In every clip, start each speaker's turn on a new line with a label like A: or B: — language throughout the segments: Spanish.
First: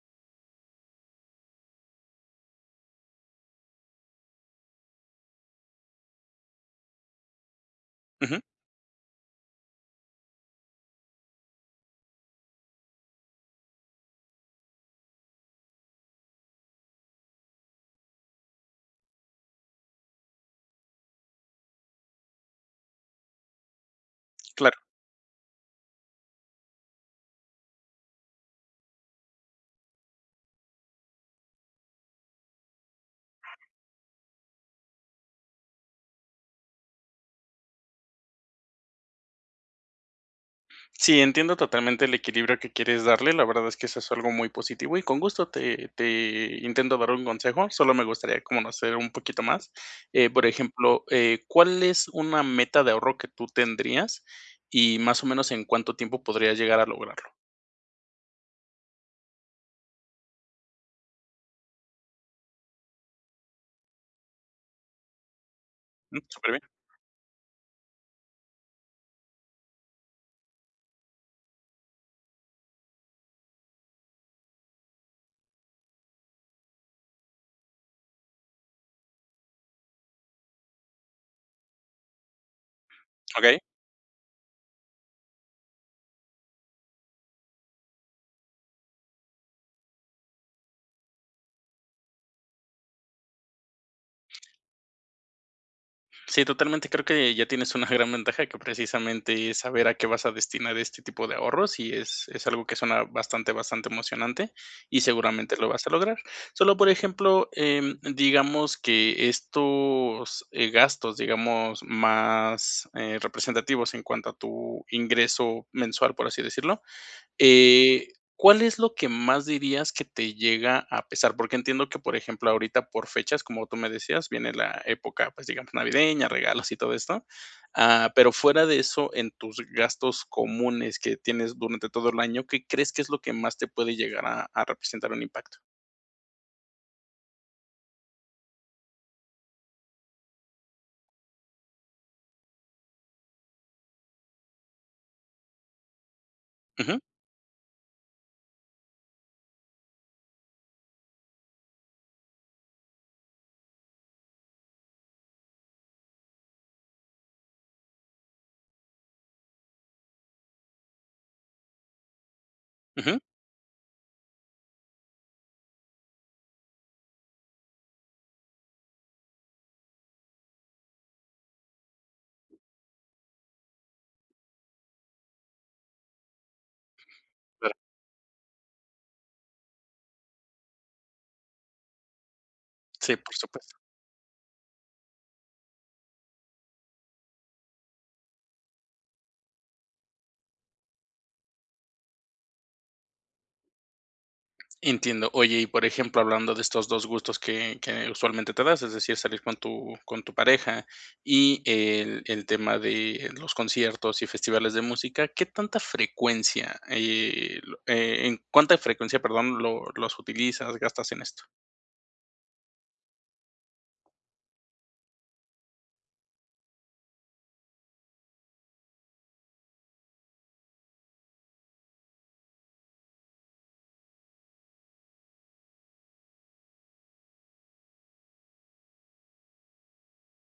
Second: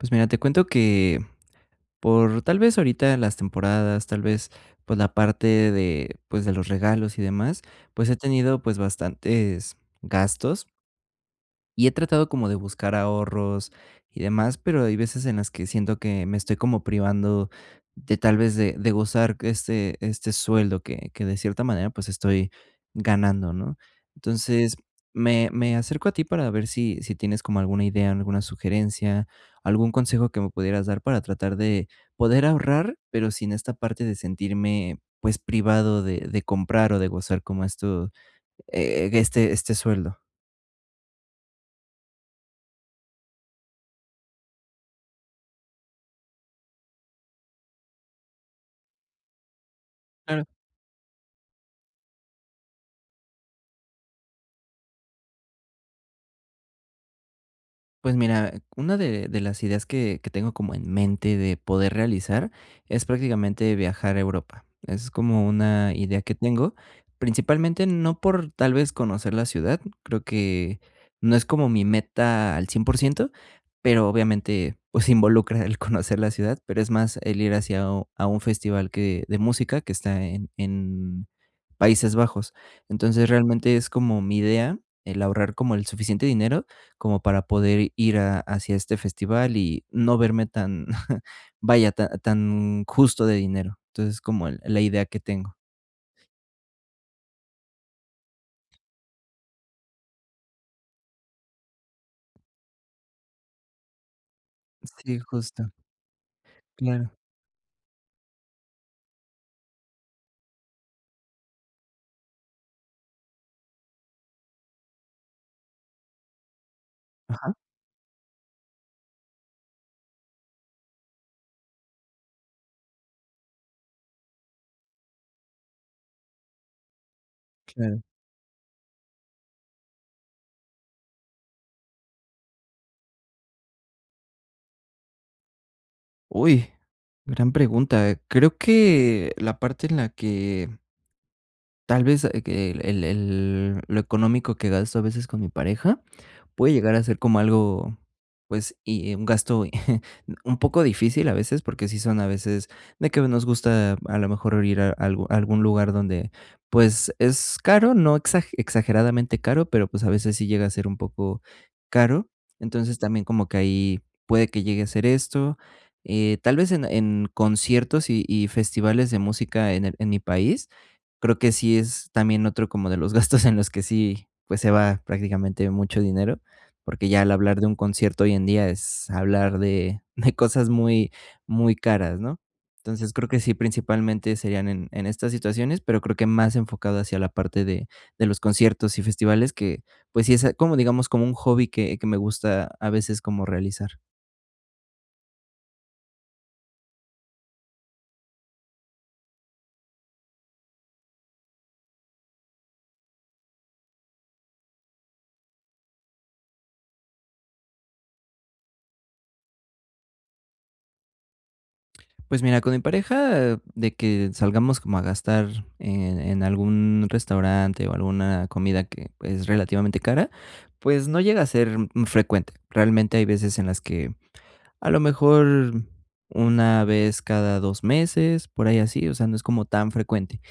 A: Pues, mira, te cuento que por, tal vez, ahorita las temporadas, tal vez, pues, la parte de, pues, de los regalos y demás, pues, he
B: Ujú.
A: tenido, pues, bastantes gastos. Y he tratado como de buscar ahorros y demás, pero hay veces en las que siento que me estoy como privando de, tal vez, de de gozar que esté este sueldo que que, de cierta manera, pues, estoy ganando, ¿no? Entonces,
B: Claro.
A: me me acerco a ti para ver si si tienes como alguna idea, alguna sugerencia, algún consejo que me pudieras dar para tratar de poder ahorrar, pero sin esta parte de sentirme, pues, privado de de comprar o de gozar, como esto, eh, este este sueldo.
B: Sí, entiendo totalmente el equilibrio que quieres darle. La verdad es que eso es algo muy positivo, y con gusto te te intento dar un consejo, solo me gustaría conocer un poquito más. Eh,
A: Claro.
B: por ejemplo, eh, ¿cuál es una meta de ahorro que tú tendrías y más o menos en cuánto tiempo podrías llegar a lograrlo?
A: Pues, mira, una de de las ideas que que tengo como en mente de poder realizar es, prácticamente, viajar a Europa. Es como una
B: Mm,
A: idea que
B: superbién.
A: tengo, principalmente, no por, tal vez, conocer la ciudad, creo que no es como mi meta al 100%, pero, obviamente, pues, involucra el conocer la ciudad, pero es más el ir hacia a un a un festival que de música que está en en Países Bajos. Entonces,
B: Okey.
A: realmente, es como mi idea el ahorrar como el suficiente dinero como para poder ir a hacia este festival y no verme tan, vaya, ta tan justo de dinero. Entonces, es como el la idea que tengo.
B: Sí, totalmente, creo que ya tienes una gran ventaja, que precisamente es saber a qué vas a destinar este tipo de ahorros, y es es algo que suena bastante, bastante emocionante, y
A: Sí,
B: seguramente lo
A: justo.
B: vas a lograr. Solo, por
A: Claro.
B: ejemplo, em, digamos que estos, eh, gastos, digamos, más, eh, representativos en cuanto a tu ingreso mensual, por así decirlo,
A: Ajá.
B: eh, ¿cuál es lo que más dirías que te llega a pesar? Porque entiendo que, por ejemplo, ahorita, por fechas, como tú me decías, viene la época, pues, digamos, navideña, regalos y todo esto.
A: Claro.
B: Ah, pero fuera de eso, en tus gastos comunes que tienes durante todo el año, ¿qué crees que es lo que más te puede llegar a a representar un impacto?
A: Uy, gran pregunta. Creo que la parte en la que tal vez, ah, que el el lo económico que gasto a veces con mi pareja, puede llegar
B: Ujú.
A: a ser como algo, pues, y y un gasto un poco difícil, a veces, porque sí son a veces, de que nos gusta a lo mejor ir a algu algún lugar donde, pues, es caro, no exag exageradamente caro, pero, pues, a veces, sí llega a ser un poco caro. Entonces,
B: Ujú.
A: también como que ahí puede que llegue a ser esto. Eh, tal vez, en en conciertos, y y festivales de música en el en mi país, creo que sí es también otro como de los gastos en los que sí, pues, se va prácticamente mucho dinero, porque ya al hablar de
B: Claro.
A: un concierto hoy en día, es hablar de de cosas muy, muy caras, ¿no? Entonces,
B: Sí,
A: creo
B: por
A: que sí,
B: supuesto.
A: principalmente, serían en en estas situaciones, pero creo que más enfocado hacia la parte de de los conciertos y festivales que, pues, sí es como, digamos, como un hobby que que me gusta a veces como realizar.
B: Entiendo. Oye, y por ejemplo, hablando de estos 2 gustos que que usualmente te das, es decir, salir con tu con tu pareja, y el el tema de los conciertos y festivales de música. ¿Qué tanta frecuencia, eh, lo en cuánta frecuencia, perdón, lo los utilizas, gastas en esto?
A: Pues, mira, con mi pareja, de que salgamos como a gastar en en algún restaurante, o alguna comida que, pues, relativamente, cara, pues, no llega a ser frecuente. Realmente, hay veces en las que, a lo mejor, una vez cada 2 meses, por ahí así, o sea, no es como tan frecuente.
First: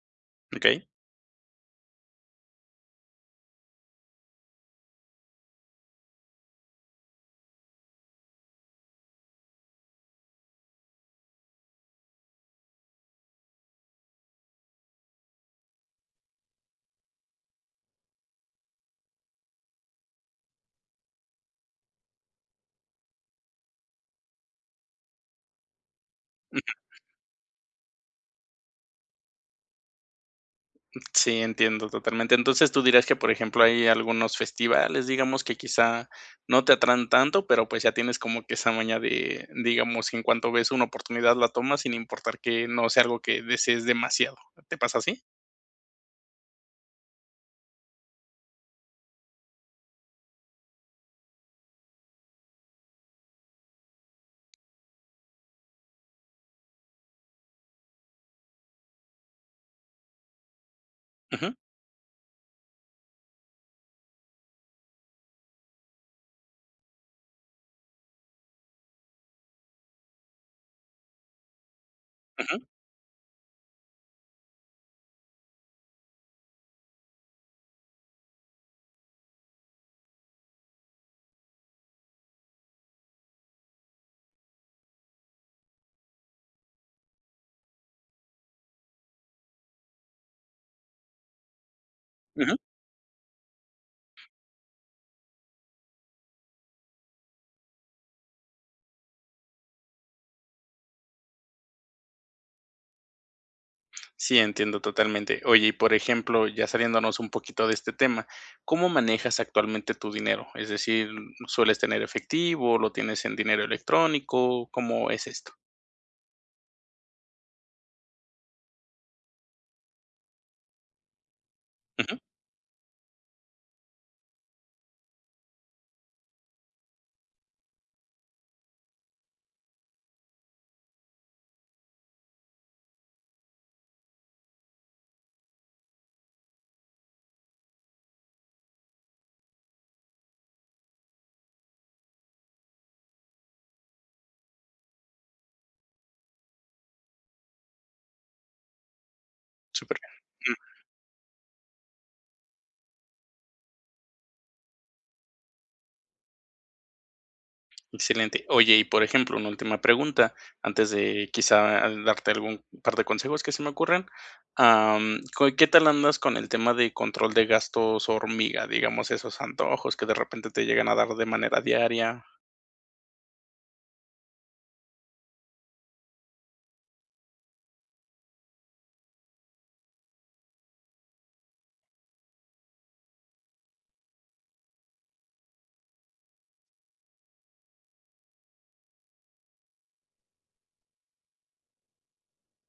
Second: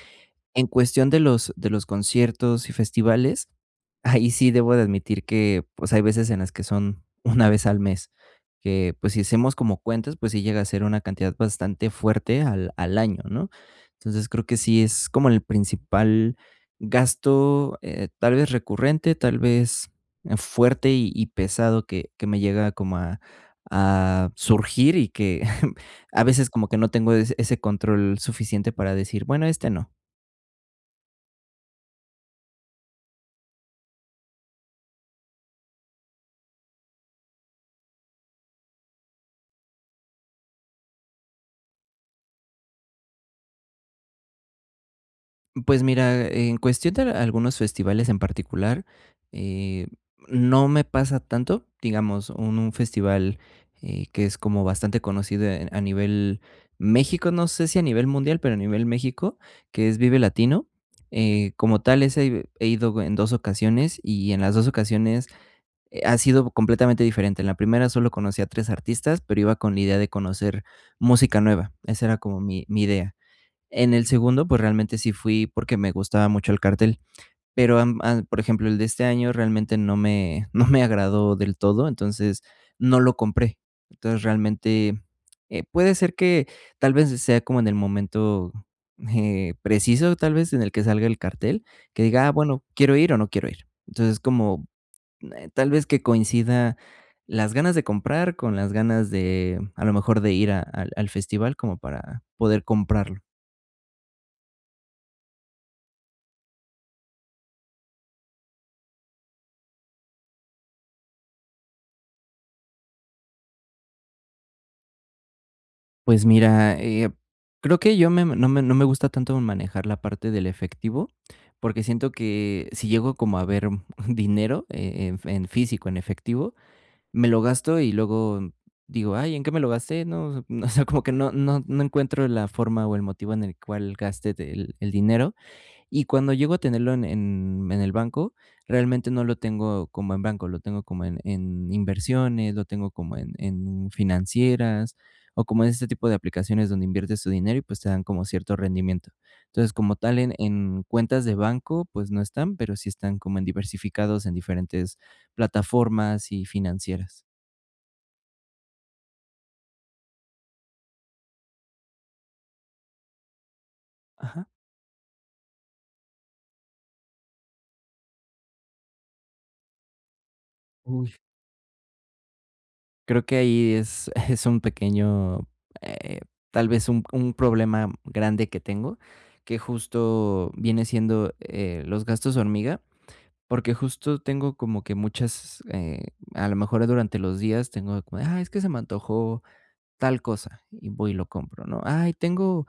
A: En
B: Okey.
A: cuestión de los de los conciertos y festivales, ahí sí debo de admitir que, pues, hay veces en las que son 1 vez al mes, que, pues, si hacemos como cuentas, pues, sí llega a ser una cantidad bastante fuerte al al año, ¿no? Entonces, creo que sí es como el principal gasto, eh, tal vez, recurrente, tal vez, fuerte, y y pesado que que me llega como a a surgir, y que, a veces, como que no
B: Ujú.
A: tengo ese ese control suficiente para decir: "Bueno, este no".
B: Sí, entiendo totalmente. Entonces, tú dirás que, por ejemplo, hay algunos festivales, digamos, que quizá no te atraen tanto, pero, pues, ya tienes como que esa maña de, digamos, en cuanto ves una oportunidad la tomas, sin importar que no sea algo que desees demasiado. ¿Te pasa así?
A: Pues, mira, en cuestión de algunos festivales en particular, eh, no me pasa tanto, digamos, un festival, eh, que es como bastante conocido a nivel México, no sé si a nivel mundial, pero a nivel México, que es Vive Latino, eh,
B: Ujú.
A: como tal ese he he ido en 2 ocasiones y en las 2 ocasiones ha sido completamente diferente. En la primera solo conocí a 3 artistas, pero iba con la idea de conocer música nueva, esa era como
B: Ujú.
A: mi mi idea. En el segundo, pues, realmente sí fui porque me gustaba mucho el cartel. Pero, am, a por ejemplo, el de este año realmente no me no me agradó del todo, entonces, no lo compré. Entonces, realmente, eh, puede ser que tal vez sea como en el momento, eh, preciso, tal vez, en el que salga el cartel, que diga, ah,
B: Ujú.
A: bueno, quiero ir o no quiero ir. Entonces, como tal vez que coincida las ganas de comprar con las ganas de, a lo mejor, de ir a al al festival como para poder comprarlo.
B: Sí, entiendo totalmente. Oye, y por ejemplo, ya saliéndonos un poquito de este tema, ¿cómo manejas actualmente tu dinero? Es decir, ¿sueles tener efectivo, lo tienes en dinero electrónico? ¿Cómo es esto?
A: Pues, mira, eh, creo que yo me no me no me gusta tanto manejar la parte del efectivo, porque siento
B: Ujú.
A: que si llego como a ver un un dinero, eh eh, en en físico, en efectivo, me lo gasto y luego digo: "Ay, ¿en qué me lo gasté, no?" O sea, como que no no no encuentro la forma o el motivo en el cual gaste del el dinero. Y cuando llego a tenerlo en en en el banco, realmente, no lo tengo como en banco, lo tengo como en en inversiones, lo tengo como en en financieras o como en ese tipo de aplicaciones donde inviertes tu dinero y, pues, te dan como cierto rendimiento. Entonces, como
B: Súper,
A: tal, en
B: mm.
A: en cuentas de banco, pues, no están, pero sí están como en diversificados en diferentes plataformas y financieras.
B: Excelente. Oye, y por ejemplo, una última pregunta, antes de quizá, ah, darte algún par de consejos que se me ocurren,
A: Ajá.
B: am, ¿cua qué tal andas con el tema de control de gastos hormiga? Digamos, esos antojos que, de repente, te llegan a dar
A: Uy.
B: de manera diaria.
A: Creo que ahí es es un pequeño, eh, tal vez un un problema grande que tengo, que justo viene siendo, eh, los gastos hormiga, porque justo tengo como que muchas, eh, a lo mejor, durante los días tengo de como de, ay, es que se me antojó tal cosa y voy y lo compro, ¿no? Ay, tengo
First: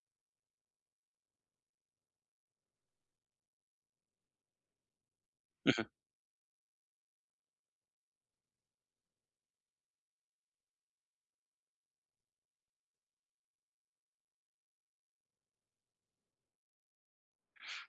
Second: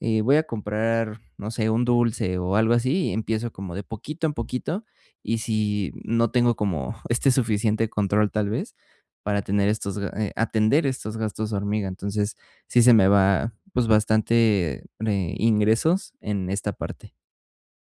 A: Eh, voy a comprar, no sé, un dulce o algo así, y empiezo como de poquito en poquito, y
B: Ujú.
A: si no tengo como este suficiente control, tal vez, para tener estos, a eh, atender estos gastos hormiga. Entonces, sí se me va, pues, bastante, ne ingresos en esta parte.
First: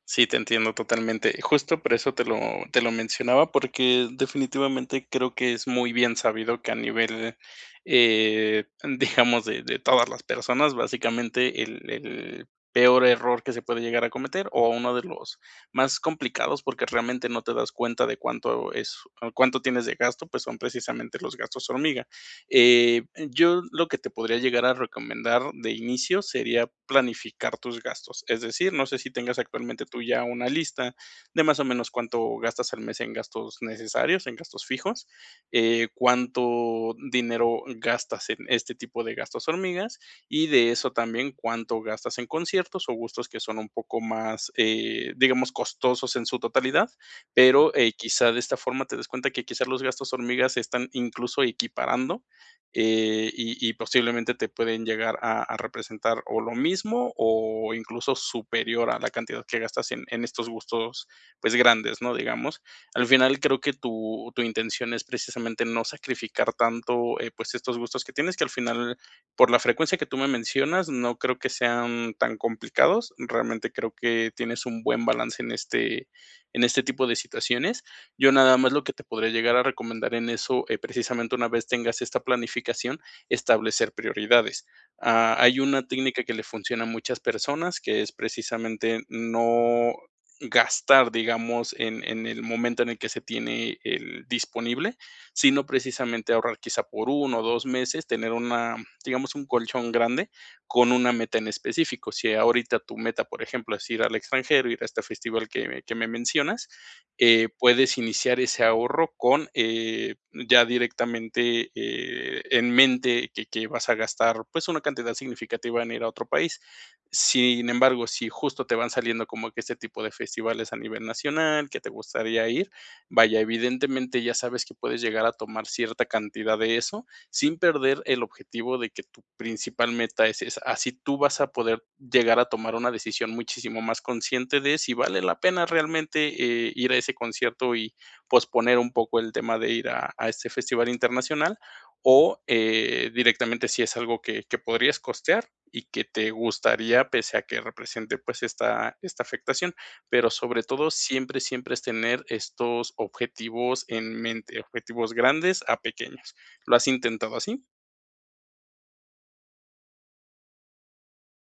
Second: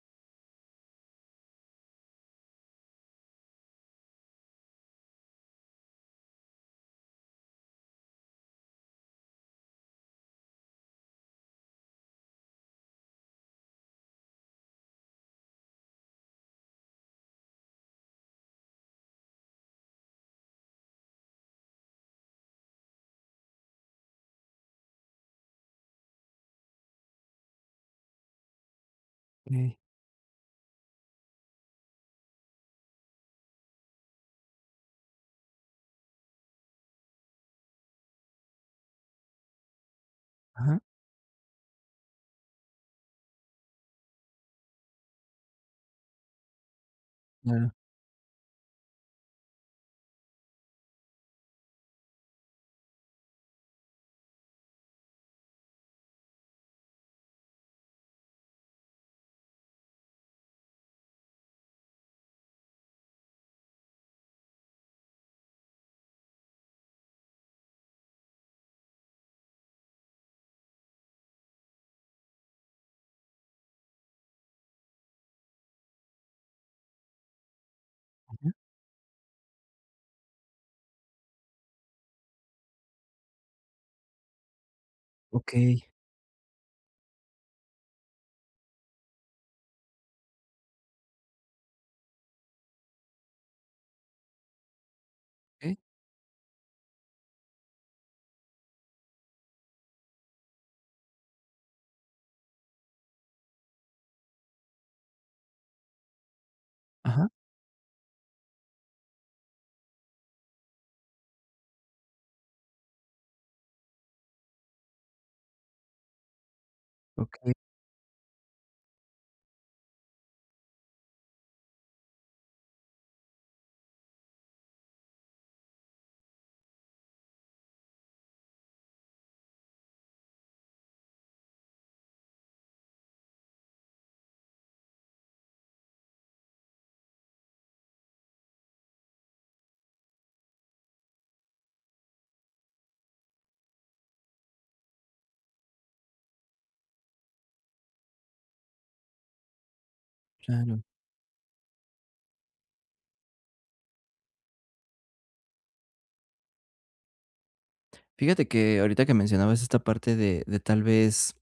B: Sí, te entiendo totalmente. Y justo por eso te lo te lo mencionaba, porque definitivamente creo que es muy bien sabido que a nivel, eh, digamos, de de todas las personas, básicamente, el el peor error que se puede llegar a cometer, o uno de los más complicados, porque realmente no te das cuenta de cuánto es cuánto tienes de gasto, pues son precisamente los gastos hormiga. Eh, yo lo que te podría llegar a recomendar de inicio sería planificar tus gastos, es decir, no sé si tengas
A: E
B: actualmente tú ya una lista de de más o menos cuánto gastas al mes en gastos necesarios, en gastos fijos, eh, cuánto dinero gastas en este tipo de gastos hormiga, y de
A: Ajá.
B: eso también cuánto gastas en conciertos o gustos que son un poco más, eh, digamos, costosos en su totalidad.
A: Ah.
B: Pero quizá, eh, de esta forma te des cuenta que quizás los gastos hormiga están incluso equiparando, eh, y y posiblemente te pueden llegar a a representar o lo mismo o incluso superior a la cantidad que gastas en en estos gustos, pues, grandes, ¿no? Digamos, al final, creo que tu tu intención es precisamente no sacrificar tanto, eh, pues estos gustos que tienes, que al final, por la frecuencia que tú me mencionas, no creo que sean tan complicados. Realmente creo que tienes un buen balance en este en este tipo de situaciones. Yo
A: Ujú.
B: nada más lo que te podría llegar a recomendar en eso, eh, precisamente una vez tengas esta planificación, establecer prioridades. Ha hay una
A: Okey.
B: técnica que le funciona a muchas personas, que es precisamente no gastar, digamos, en en el momento en el que se tiene el disponible, sino
A: Eh.
B: precisamente ahorrar quizá por 1 o 2 meses, tener una, digamos, un colchón grande con una meta en específico. Si ahorita tu meta, por ejemplo, es ir al extranjero, ir a este festival que que me mencionas,
A: Ajá.
B: eh, puedes iniciar ese ahorro con, eh, ya directamente, eh, en mente que que vas a gastar, pues, una cantidad significativa en ir a otro país.
A: Okey.
B: Sin embargo, si justo te van saliendo como que este tipo de festivales a nivel nacional, que te gustaría ir, vaya, evidentemente ya sabes que puedes llegar a tomar cierta cantidad de eso, sin perder el objetivo de que tu principal meta es esa. Así tú vas a poder llegar a tomar una decisión muchísimo más consciente de si vale la pena realmente, eh, ir a ese concierto y posponer un poco el tema de ir a a este festival internacional, o, eh, directamente si es algo que que podrías costear y que te gustaría pese a que represente, pues, esta esta afectación. Pero sobre
A: Claro.
B: todo, siempre, siempre es tener estos objetivos en mente, objetivos grandes a pequeños. ¿Lo has intentado así?
A: Fíjate que ahorita que mencionabas esta parte de de tal vez,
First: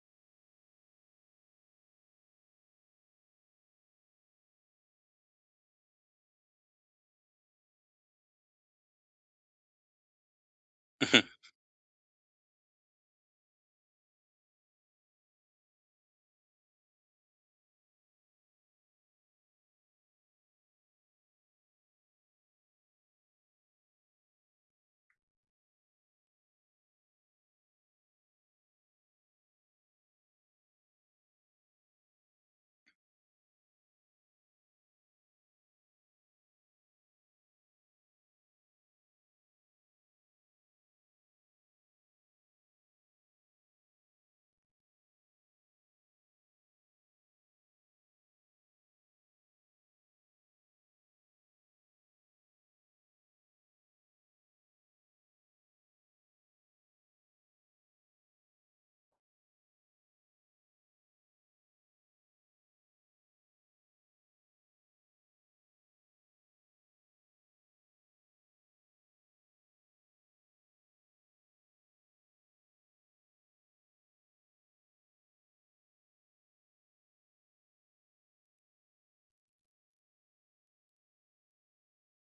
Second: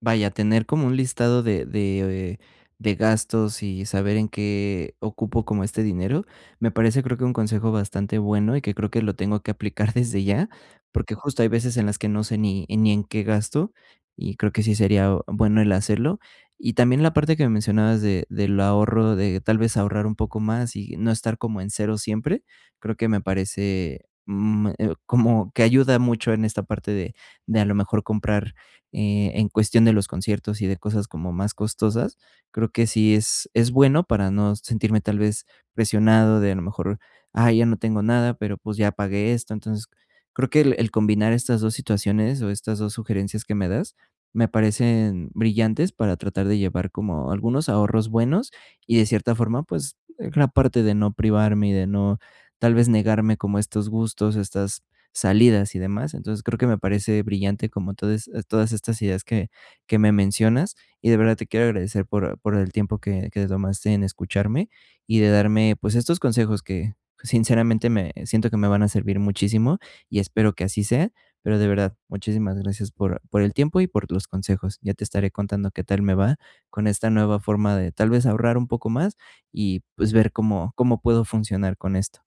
A: vaya, tener como un listado de de de gastos y saber en qué ocupo como este dinero. Me parece, creo, que un consejo bastante bueno y que creo que lo tengo que aplicar desde ya, porque
B: Ujú.
A: justo hay veces en las que no sé ni en ni en qué gasto y creo que sí sería bueno el hacerlo. Y también la parte que me mencionabas de del ahorro, de tal vez ahorrar un poco más y no estar como en 0 siempre, creo que me parece, mm, como que ayuda mucho en esta parte de de, a lo mejor, comprar e en cuestión de los conciertos y de cosas como más costosas. Creo que sí es es bueno para no sentirme tal vez presionado de, a lo mejor, ay, ya no tengo nada, pero pues ya pagué esto. Entonces, creo que el el combinar estas 2 situaciones o estas 2 sugerencias que me das, me parecen brillantes para tratar de llevar como algunos ahorros buenos y, de cierta forma, pues, la parte de no privarme y de no, tal vez, negarme como estos gustos, estas salidas y demás. Entonces, creo que me parece brillante como todas estas ideas que que me mencionas, y de verdad te quiero agradecer por por el tiempo que que te tomaste en escucharme y de darme, pues, estos consejos que, sinceramente, me siento que me van a servir muchísimo y espero que así sea, pero, de verdad, muchísimas gracias por por el tiempo y por tus consejos. Ya te estaré contando qué tal me va con esta nueva forma de, tal vez, ahorrar un poco más y, pues, ver cómo cómo puedo funcionar con esto.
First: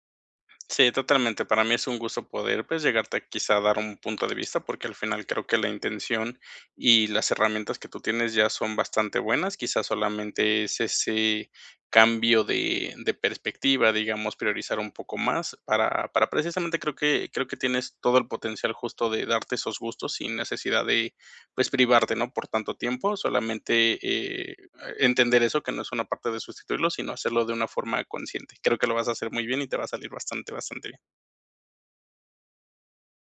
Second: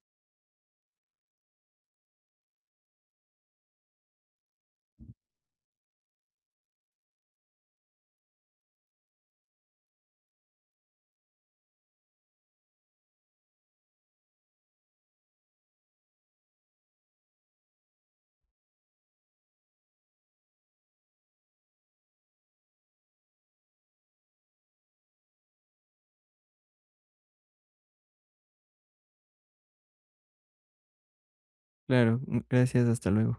B: Sí, totalmente. Para mí es un gusto poder, pues, llegarte quizá a dar un punto de vista, porque al final creo que la intención y las herramientas que tú tienes ya son bastante buenas. Quizás solamente es ese cambio de de perspectiva, digamos, priorizar un poco más para para precisamente, creo que creo que tienes todo el potencial justo de darte esos gustos sin necesidad de, pues, privarte, ¿no?, por tanto tiempo. Solamente, eh, entender eso, que no es una parte de sustituirlo, sino hacerlo de una forma consciente. Creo que lo vas a hacer muy bien y te va a salir bastante, bastante bien.
A: Claro. M Gracias, hasta luego.